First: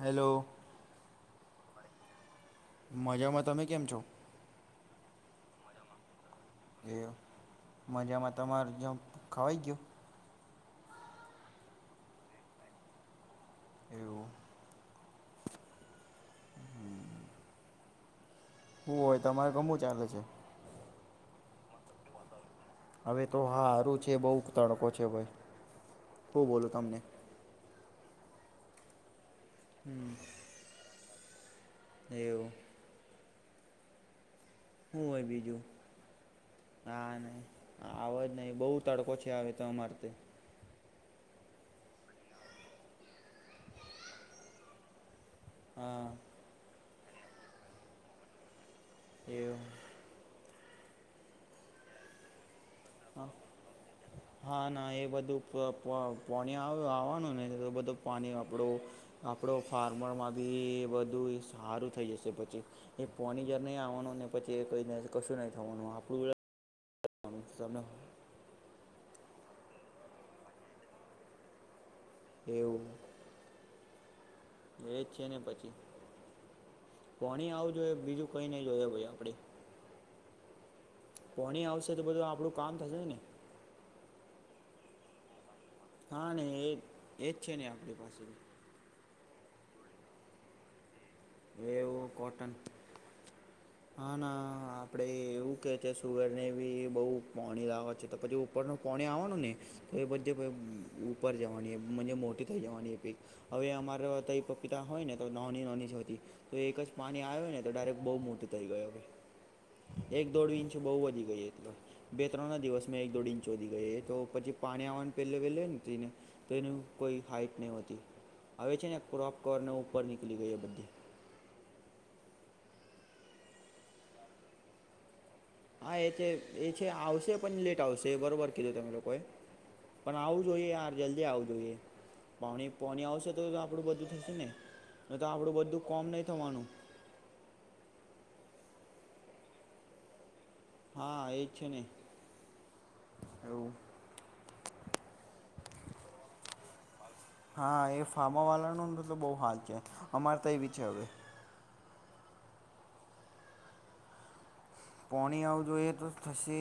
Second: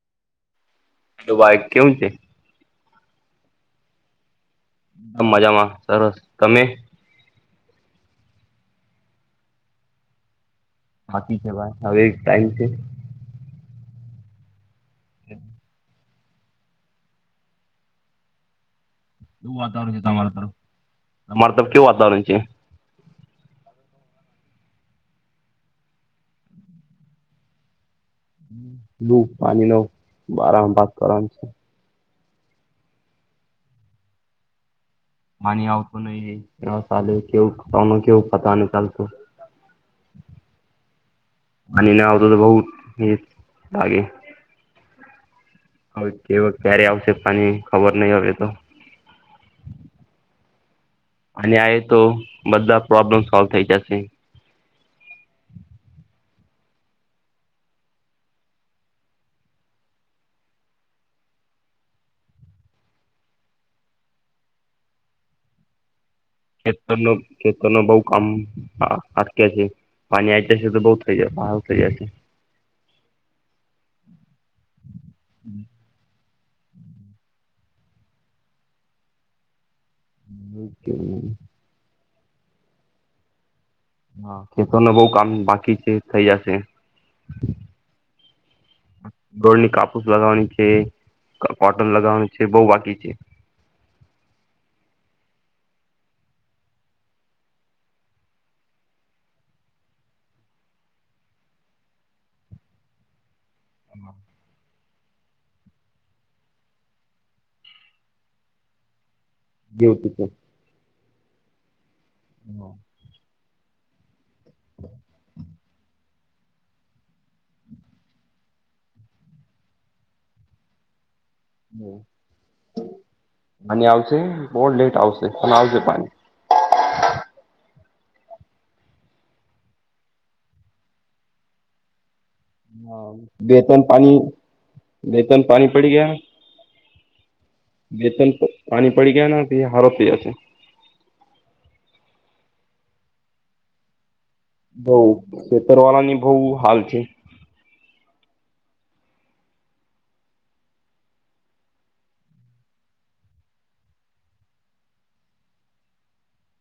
Hello. કેમ છે. મજામાં તમે કેમ છો? મજામાં સરસ તમે એ મજામાં તમાર જે ખવાઈ ગયયો બાકી છે ભાઈ હવે ટાયું છે. એવું. હમ. શું હોય તમારે એવું કમું વાતાવરણ છે ચાલે તમાર ત્યાં? તરફ કેવું વાતાવરણ છે? હવે તો હાારું છે બહુ તડકો છે ભાઈ, શું બોલ તમને. બ પાણી નો બારમ ભાગ કરવાનું છે. એવું. શું હોય બીજું પાણી આવતું નહિ હા ચલે નહીં કેવું કેવું પતા ન ચાલતું. મારતી. માનીને આવતો તો બહ એ લાગે. હા હવે કેવ ક્યારે આવશે પાણી ખબર નહી આવે તો. એવુ. અને આ તો બધા પ્રોબ્લેમ હા સોલ્વ થઈ જશે. હા એ બધું પાણી આવ આવવાનું ને તો બધું પાણી આપડું, આપડ ફાર્મરમાં બી એ બધું સારું થઈ જશે પછી, એ પોની જર નહીં આવવાનું ને પછી કશું નહી થવાનું આપણું. ખેતર ન વાનું ખેતર ન તમને બહ કામ હા. અટકે છે, પાણી આવી જશે તો બઉુ થઈ જ બાર થઈ જશે. એવું, એજ છે ને પછી. પોણી આવું જોઈ બીજું કઈ નઈ જોય ભાઈ આપડી. હ. [unintelligible] છે તો બધું આપણું કામ થશે ને. હા ખેતને બઉ કામ બાકી. છે થઈ હા નને જશે એ એજ છે નને આપણી પાસે. ગોળની કાપૂસ લગાવવાની છે. કોટન એવું લગાવવાનું છે કોટન બહ બાકી છે. આપણે એવું કે છે સુવેર ને બી બહુ પાણી લાવવા છે તો પછી ઉપરનું પાણી આવવાનું ને. તો એ બધી કોઈ ઉપર જવાની મોટી થઈ જવાની એ પીક. હવે અમારા તો એ પપીતા હોય ને તો નાની નોની જ હોતી. તો એક જ પાણી આવ્યો ને તો ડાયરેક્ટ બહુ મોટો થઈ ગયો ભ. જેવું છે એક દોઢ ઇંચ બઉુ વધી ગઈ એટ, બે ત્રણ ના દિવસ મેં એક દોઢ ઇંચ વધી ગઈ એ તો પછી પાણી આવવાનું પહેલે પહેલેને, તો એનું કોઈ હાઈટ નહ હોતી. આવે છે ને ક્રોપ કવર ને ઉપર નીકળી ગયો બધે. આની આવશે બહ લેટ આવશે. પણ આવશે હા એ પાણી છે એ છે આવશે પણ લેટ બરોબર કીધું તમે લોકોએ, પણ આવું જોઈએ યાર જલ્દી આવું જોઈએ. પાણી પોણી આવશે તો બે ત્રણ આપણું બધું પાણી થશે ને, ન બે તો ત્રણ આપણું પાણી બધું કોમ નહીં થવાનું. વતન પાણી પડી ગયા હારો થઈ જશે. હા એજ છે ને, એવું. બઉ ખેતરવાળા ની બહ હાલ છે. હા એ ફાર્મા વાળા ન તો બહુ હાલ છે, અમારે તો એવી છે હવે. પોણી આવજો એ તો થશે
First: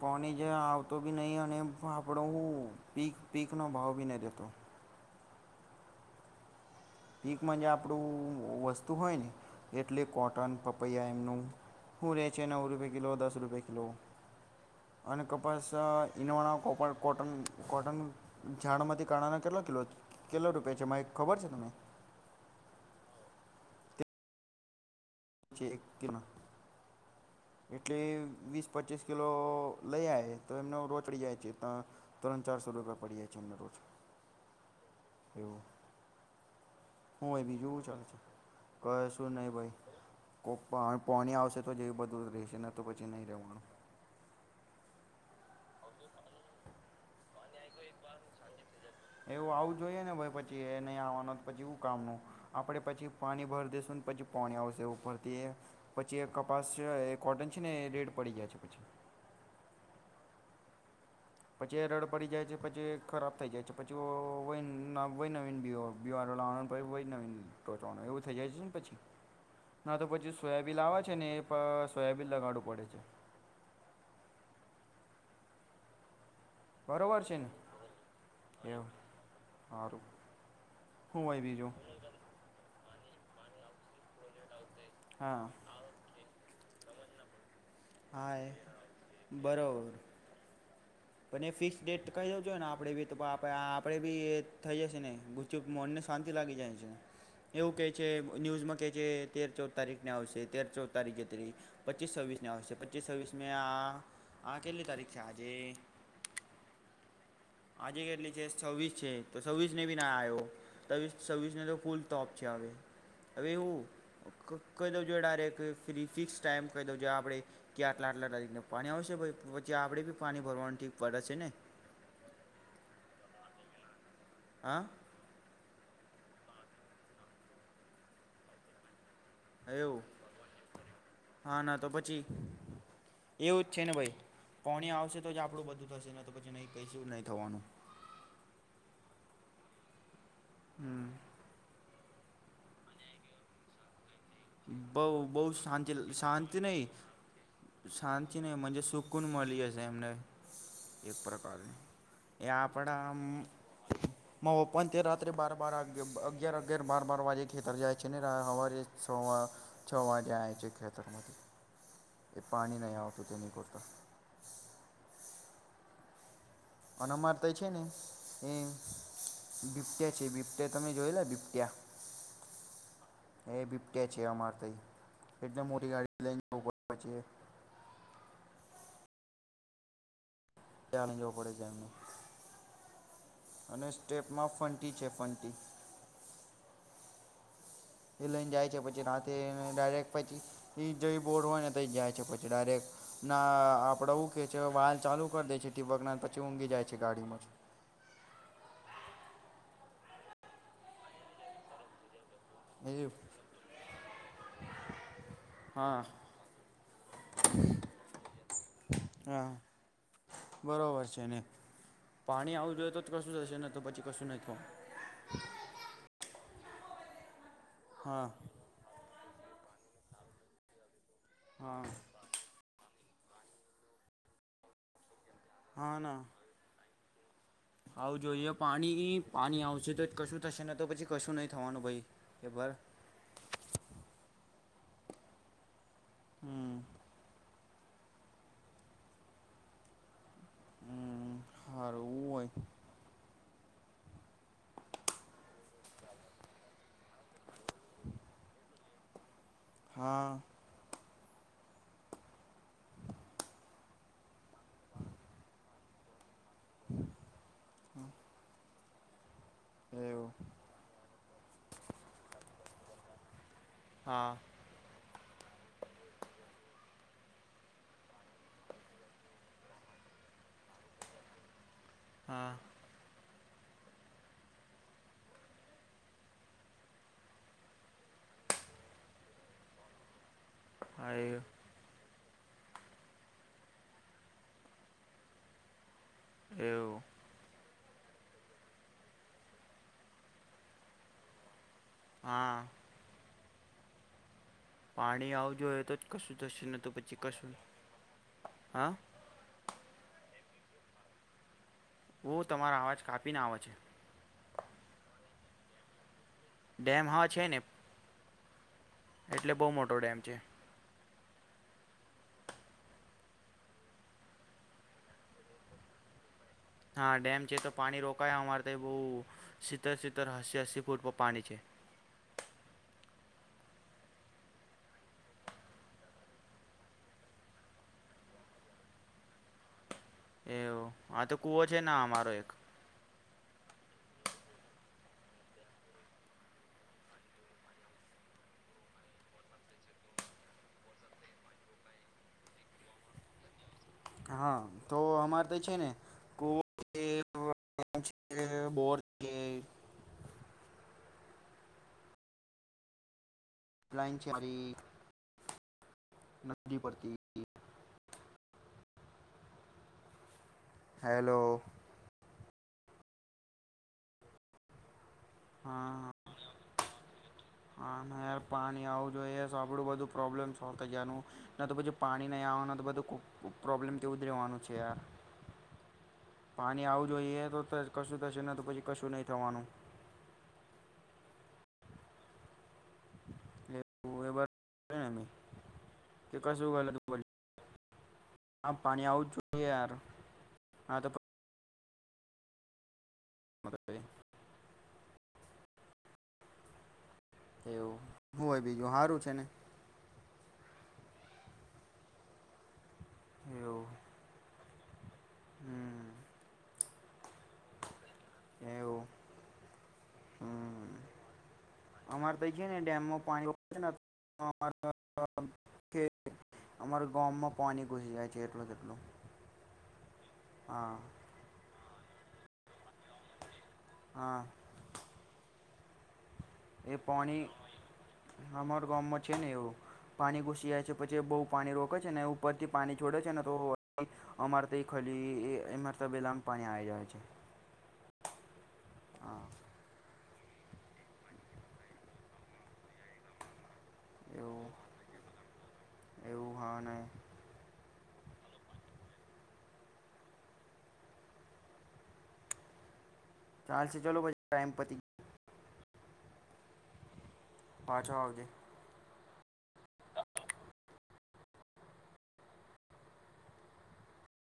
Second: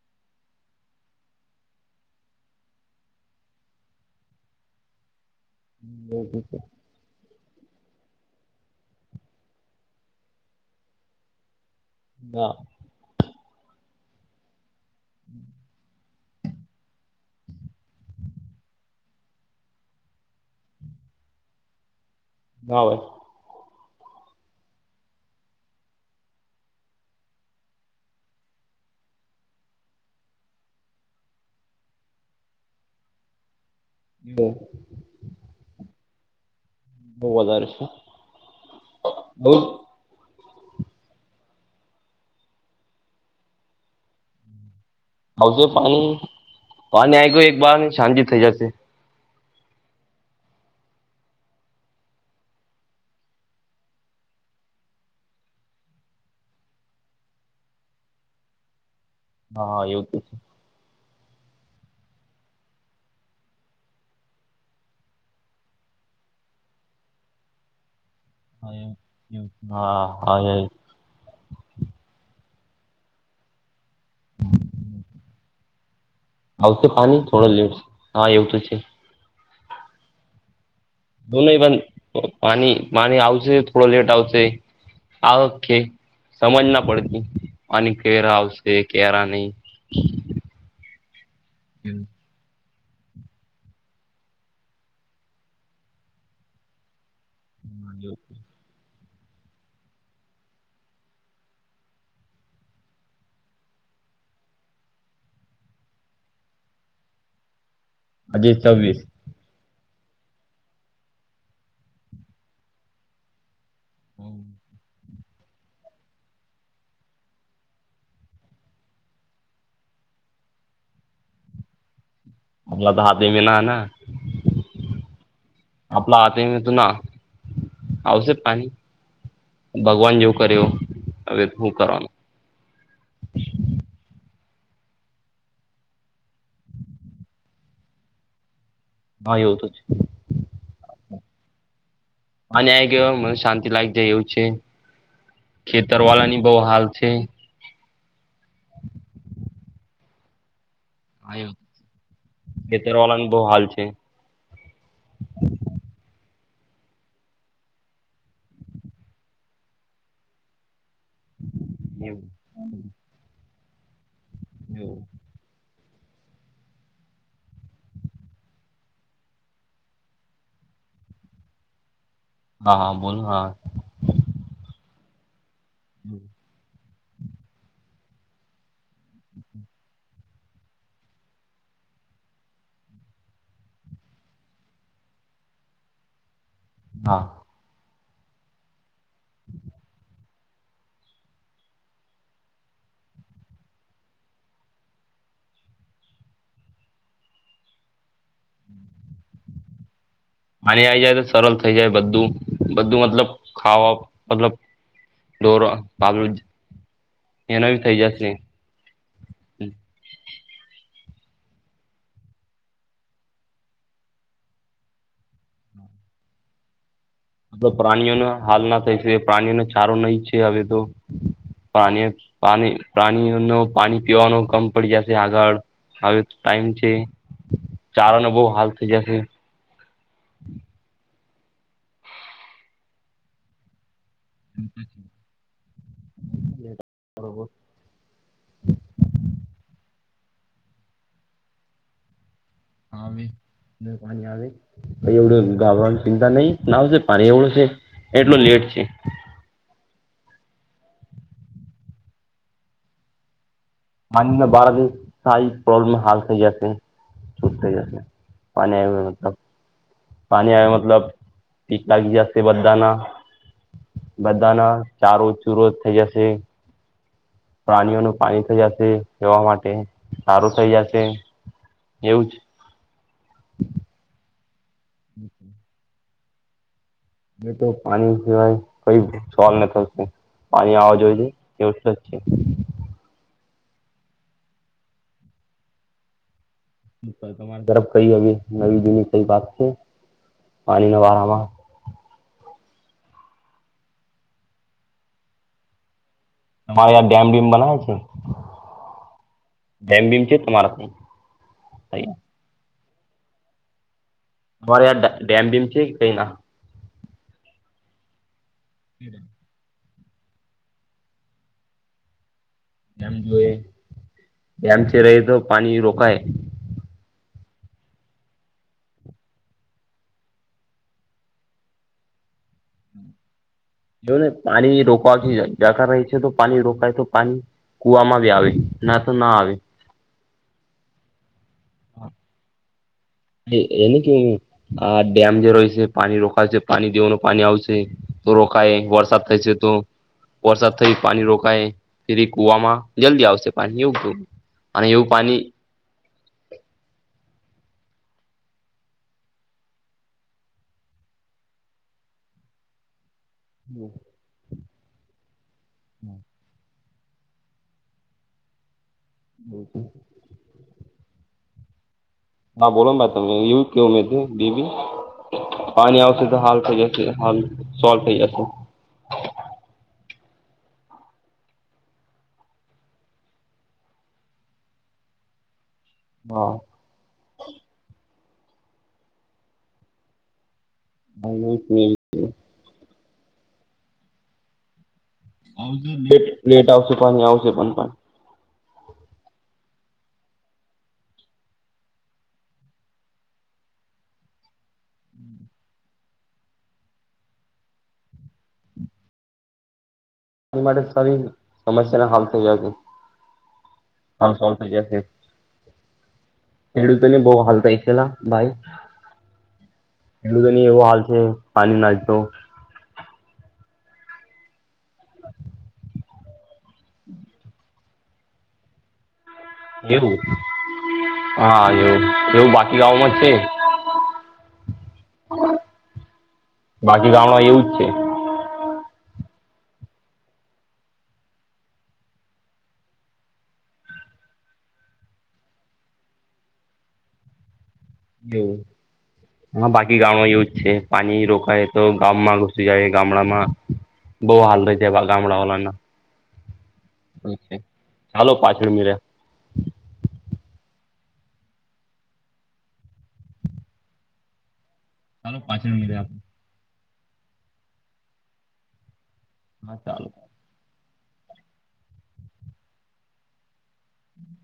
પોણી જ આવતો બી નહી અને આપડો હું પીક પીકનો ભાવ બી નહી રહેેતો. ના એકમાં જે આપણું વસ્તુ હોય ને, એટલે કોટન પપૈયા એમનું. હ રહે છે ના નવ રૂપે કિલો દસ રૂપે કિલો. અને કપાસ ઇવા કોટ કોટન ઝાડમાંથી કાણાના કેટલા કલો કેટલો રૂપિયા છે મા ખબર છે તને? હ. ચ એક કના. એટલી વીસ પચીસ કિલો લઈ આ તો એમને રોચડી જાય છે, તરણ ચાર સો રૂપિયા પડી જાય છે રોજ. હ. એવું. બહુ હું વધારે બીજું છે ચાાલ કહે શું નહી બઉ ભાઈ કોઈ પા પોણી આવશે તો જેવ બધું રહેશેને તો પછી નહીં રહેવાનું આવશે પાણી પાણી આવી ગયું એક બાર શાજિ થઈ જશે એવું આવું જોઈએ ને પછી એ નહી આવવાનું પછી એું કામનું આપડે પછી પાણી ભર દઈસુંને પછી પાણી આવશે ઉપરથી પછી કપાસ એ કોટન છે ને એ રેડ પડી જાય છે પછી હા હા એવું તો છે પછી એ રડ પડી જાય છે પછી ખરાબ થઈ જાય છે પછી વ વય નવીની ર વી થઈ જાય ને પછી ના હા તો પછી હા સોયાબીન લવા છે ને એ સોયાબીન લગાડું વળે છે આવશે પાણી બરોબર થોડો લેવશે હા એવું તો છે હરું દો નહી પણ પાણી પાણી આવશે થોડો લેટ આવશે હા ઓકે સમજ ના પડતી આની કેરા હા એ આવશે કેરા નહી બરોબર પણ એ ફિક્સ ડેટ કહી દોજો ને આપ આપણેે બી તો આપ આપડે બી એ થઈ જશે ને ગુચ મનને શાંતિ લાગી જાય છેને એવું કે છે ન્યુઝમાં કે જે તેર ચૌદ તારીખ ને આવશે તેર ચૌદ તારીખે પચીસ છવ્વીસ આવશે પચીસ છવ્વીસ મે આ આ કેટલી તારીખ છે આજે આજે કેટલી છે છવ્વીસ છે તો છવ્વીસ ને બી ના આવ્યો ત છવ્વીસને તો ફૂલ ટપ છે હવે હવે એવું કોઈ દ ડક ફ ફિક્સ ટાઈમ કહી દ આપે કે આટલા આટલા દકને પાણી આવશે પછી આપણે પાણી ભરવાનું ઠીક પડે છે ને આપલા તો હાથે મી ના હ આપલા હથે તોું ના આવશે પાણી એવું ભગવાન જેવું કરેવ હા ના તો પછી એવું છે ને ભાઈ કોણ આવશે તો જ આપણું બધું થશે ન તો પછી નહી કશ નહી થવાનું ભાઈ હો તો જ હમ આ ન્યાય કે મ શાંતિ લયક જાય એવું છે બહ બહ શાંતિ ખેતર વાળાની બહુ શાંતિ નહ હાલ છે શાંતિને સુકન મળી જશે એમને એક પ્રકારની એ ખેતર આપડા વાળાની બહુ હાલ છે ઓપ તે રાત્રે બાર બાર અગિયાર અગિયાર બાર બાર વાગે ખેતર જાય છે ને સવારે છ છ વાગેાય છે ખેતર એ પાણી નહીં આવતું તેની પત હ અનેન અમાર તો એ છે ને એ બિપટિયા જેવી, બિબટિયા તમે જોયેલા બિબટિયા હા હા બોલો હા એ બિબટે છે અમારે તઈ એટલે મોટી ગાડી લઈ જવું પડે બાજએ ત્યા ન જવું પડે છે એમને અને સ્ટેપમાં ફંટી છે ફંટી હા એ લઈને જાય છે પછી રાતે ડાયરેક્ટ પછી એ જઈ બોડ હોય ને તઈ જાય છે પછી ડાયરેક્ટ ના આપડે હું કે છે વાલ ચાલુ કરી દે છે ટીબક ના પછી ઊંઘી જાય છે ગાડીમાં પાની આઈ જાય તો સરળ થઈ જાય બધું જ બધું એ મતલબ, ખાવા મતલબ હા દોરા [inaudible] થઇ જાશે ને, હા બરોબર છે ને, પાણી આવું જોઈએ તો કશું થશે ન તો પછી કશું નઈ કવ પ્રાણીઓને હાલ ના થાય છે. પ્રાણીઓને ચારો નહી છે હવે તો, હા પ્રાણી પાણી, પ્રાણી ઓનો પાણી પીવાનો કમ પડી જાય આગળ હા ના હ [inaudible] ટાઈમ છે. આવું ચારાનો બહુ જોઈએ. હાલ થઈ પાણી જશે પાણી, આવશે તો કશું થશેને તો પછી કશું નહી થવાનું ભઈ, એ બર હમ બબ [inaudible] હમ હારૂ હુ હોય? અમે પાણી આવે એવડું ગાવન ચિંતા નહી આવશે પાણી એવડું છે. એટલું લેટ છે. હા! [inaudible] બારા દ સારી પ્રોબ્લેમ હાલ થઈ જ છૂટ થઈ જશે પાણી આવ્યુ, મતલબ એવું પાણી આ મતલબ [inaudible] જાતે બધાના હા બધાના ચારો ચુરો જ થઇ જશે. પ્રાણીઓનું પાણી થઈ જશે એેવા માટે સારું થઈ જશે. એવું જ હા બ [unintelligible] મે તો પાણી સિવાય કઈ સોલ ન થી પાણી આવવા હા એ જોઈ કે, એવું તમારી તરફ? કઈ હવે નવી જુની કઈ વાત છે, પાણીના વાળામાં? હા પાણી આવજો તો જ કશું થશે, નને તમારે તો યાર પછી ડેમ બીમ કશું ન, હા? જેમ ભીમ છે તમારા [inaudible] બહુ તમારા અવાજ કાપીને આવે છે. તા ડેમ બીમ છે કઈ ના? ડેમ હવા છે ને. એટલે બહુ મોટો ડેમ છે. જોઈએ, ડેમ છે રહે તો પાણી રોકાય. હા ડેમ છે તો પાણી રોકાય અમારે તો બહુ સિતેર સિતેતર અસ્સી અસ્સી ફૂટ પર પાણી છે જો ને પાણી રોકવાથી જતા રહી છે, તો પાણી રોકાય તો પાણી? કુવા માં બી આવે, ના તો ના આવે. એમ આ તો કુવો છે, ના અમારો એક. એને કેવું આ ડેમ જે રોય છે. પાણી રોખાય છે પાણી દેવાનું પાણી આવશે. તો રોખાય વરસાદ થાય છે તો, વરસાદ થઈ પાણી રોકાય, ફરી કુવામાં જલ્દી આવશે પાણી એવું કેવું હા અને તો એવું પાણી અમારે તો છે ને [unintelligible] બોર છે [inaudible] છેરી હમ [inaudible] [inaudible] પડતી બ તો [unintelligible] હેલો! બોલો ને ભાઈ તમે એવું કેવ ઉમે બેબી? પાણી હા આવશે, તો હાલ થઈ જશે હાલ હા સોલ્વ થઈ યાર જશે પાણી આવું જોઈએ તો આપણું બધું પ્રોબ્લેમ સોલ્વ થઈ જવાનું ન, તો પછું પાણી નહીં આવવાનું તો બધું ખૂ પ્રોબ્લેમ તેવું જ રહેવાનું છે, યાર. હા [unintelligible] પાણી આવું જોઈએ તો કશું થશે, તો પછી કશું નહીં થવાનું. [unintelligible] એ બરાબર. ને મેં કે લેટ કશું આવશે, ગલત બોલ પણ આવશે પણ પાણી. હા પાણી આવવું જ યાર, હા તો. મરેવે [unintelligible] હમ. એવું હું હોય, બીજું સારું છે ને? એની માટે સારી સમસ્યા ના હાલ થઈ જાય છે. એવું થઈ જાય છે. હમ. ખેડૂતો ને બહુ હાલ થાય છેલ્લા ભાઈ. એવું એલું તો ન એવો હમ હાલ છે, પાણી ના તો. અમારે છે ને ડેમમાં [unintelligible] અમારા ગામમાં પાણી ઘુસી જાય છે, એટલે જેટલું એવું, હા એવું. એવું બાકી ગામમાં જ છે. હા. એ બાકી ગામમાં પાણી એવું જ છે અમાર ગામમાં છે ને એવું. પાણી ઘૂસી જાય છે, પછી બહુ પાણી રોકે છે ને ઉપર થી પાણી છોડે છે ને, તો અમારે તો ખ એ તબેલામાં પાણી આવી જાય છે. એવું હા, બાકી ગામમાં એવું. છે પાણી રોકાય તો ગામમાં ઘુસી જાય, ગામડામાં. બહુ હાલ એવું ર છે એવા ગામડાઓલાના એવું હા ને [unintelligible] ચાલો, પાછા મળીએ. ચાલો, પછી વાત કરે ટાઈમ પતી ગયા. ચાલો, પાછળ મળી એ આપ. પાછો આવજે. હા, ચાલ. હમ.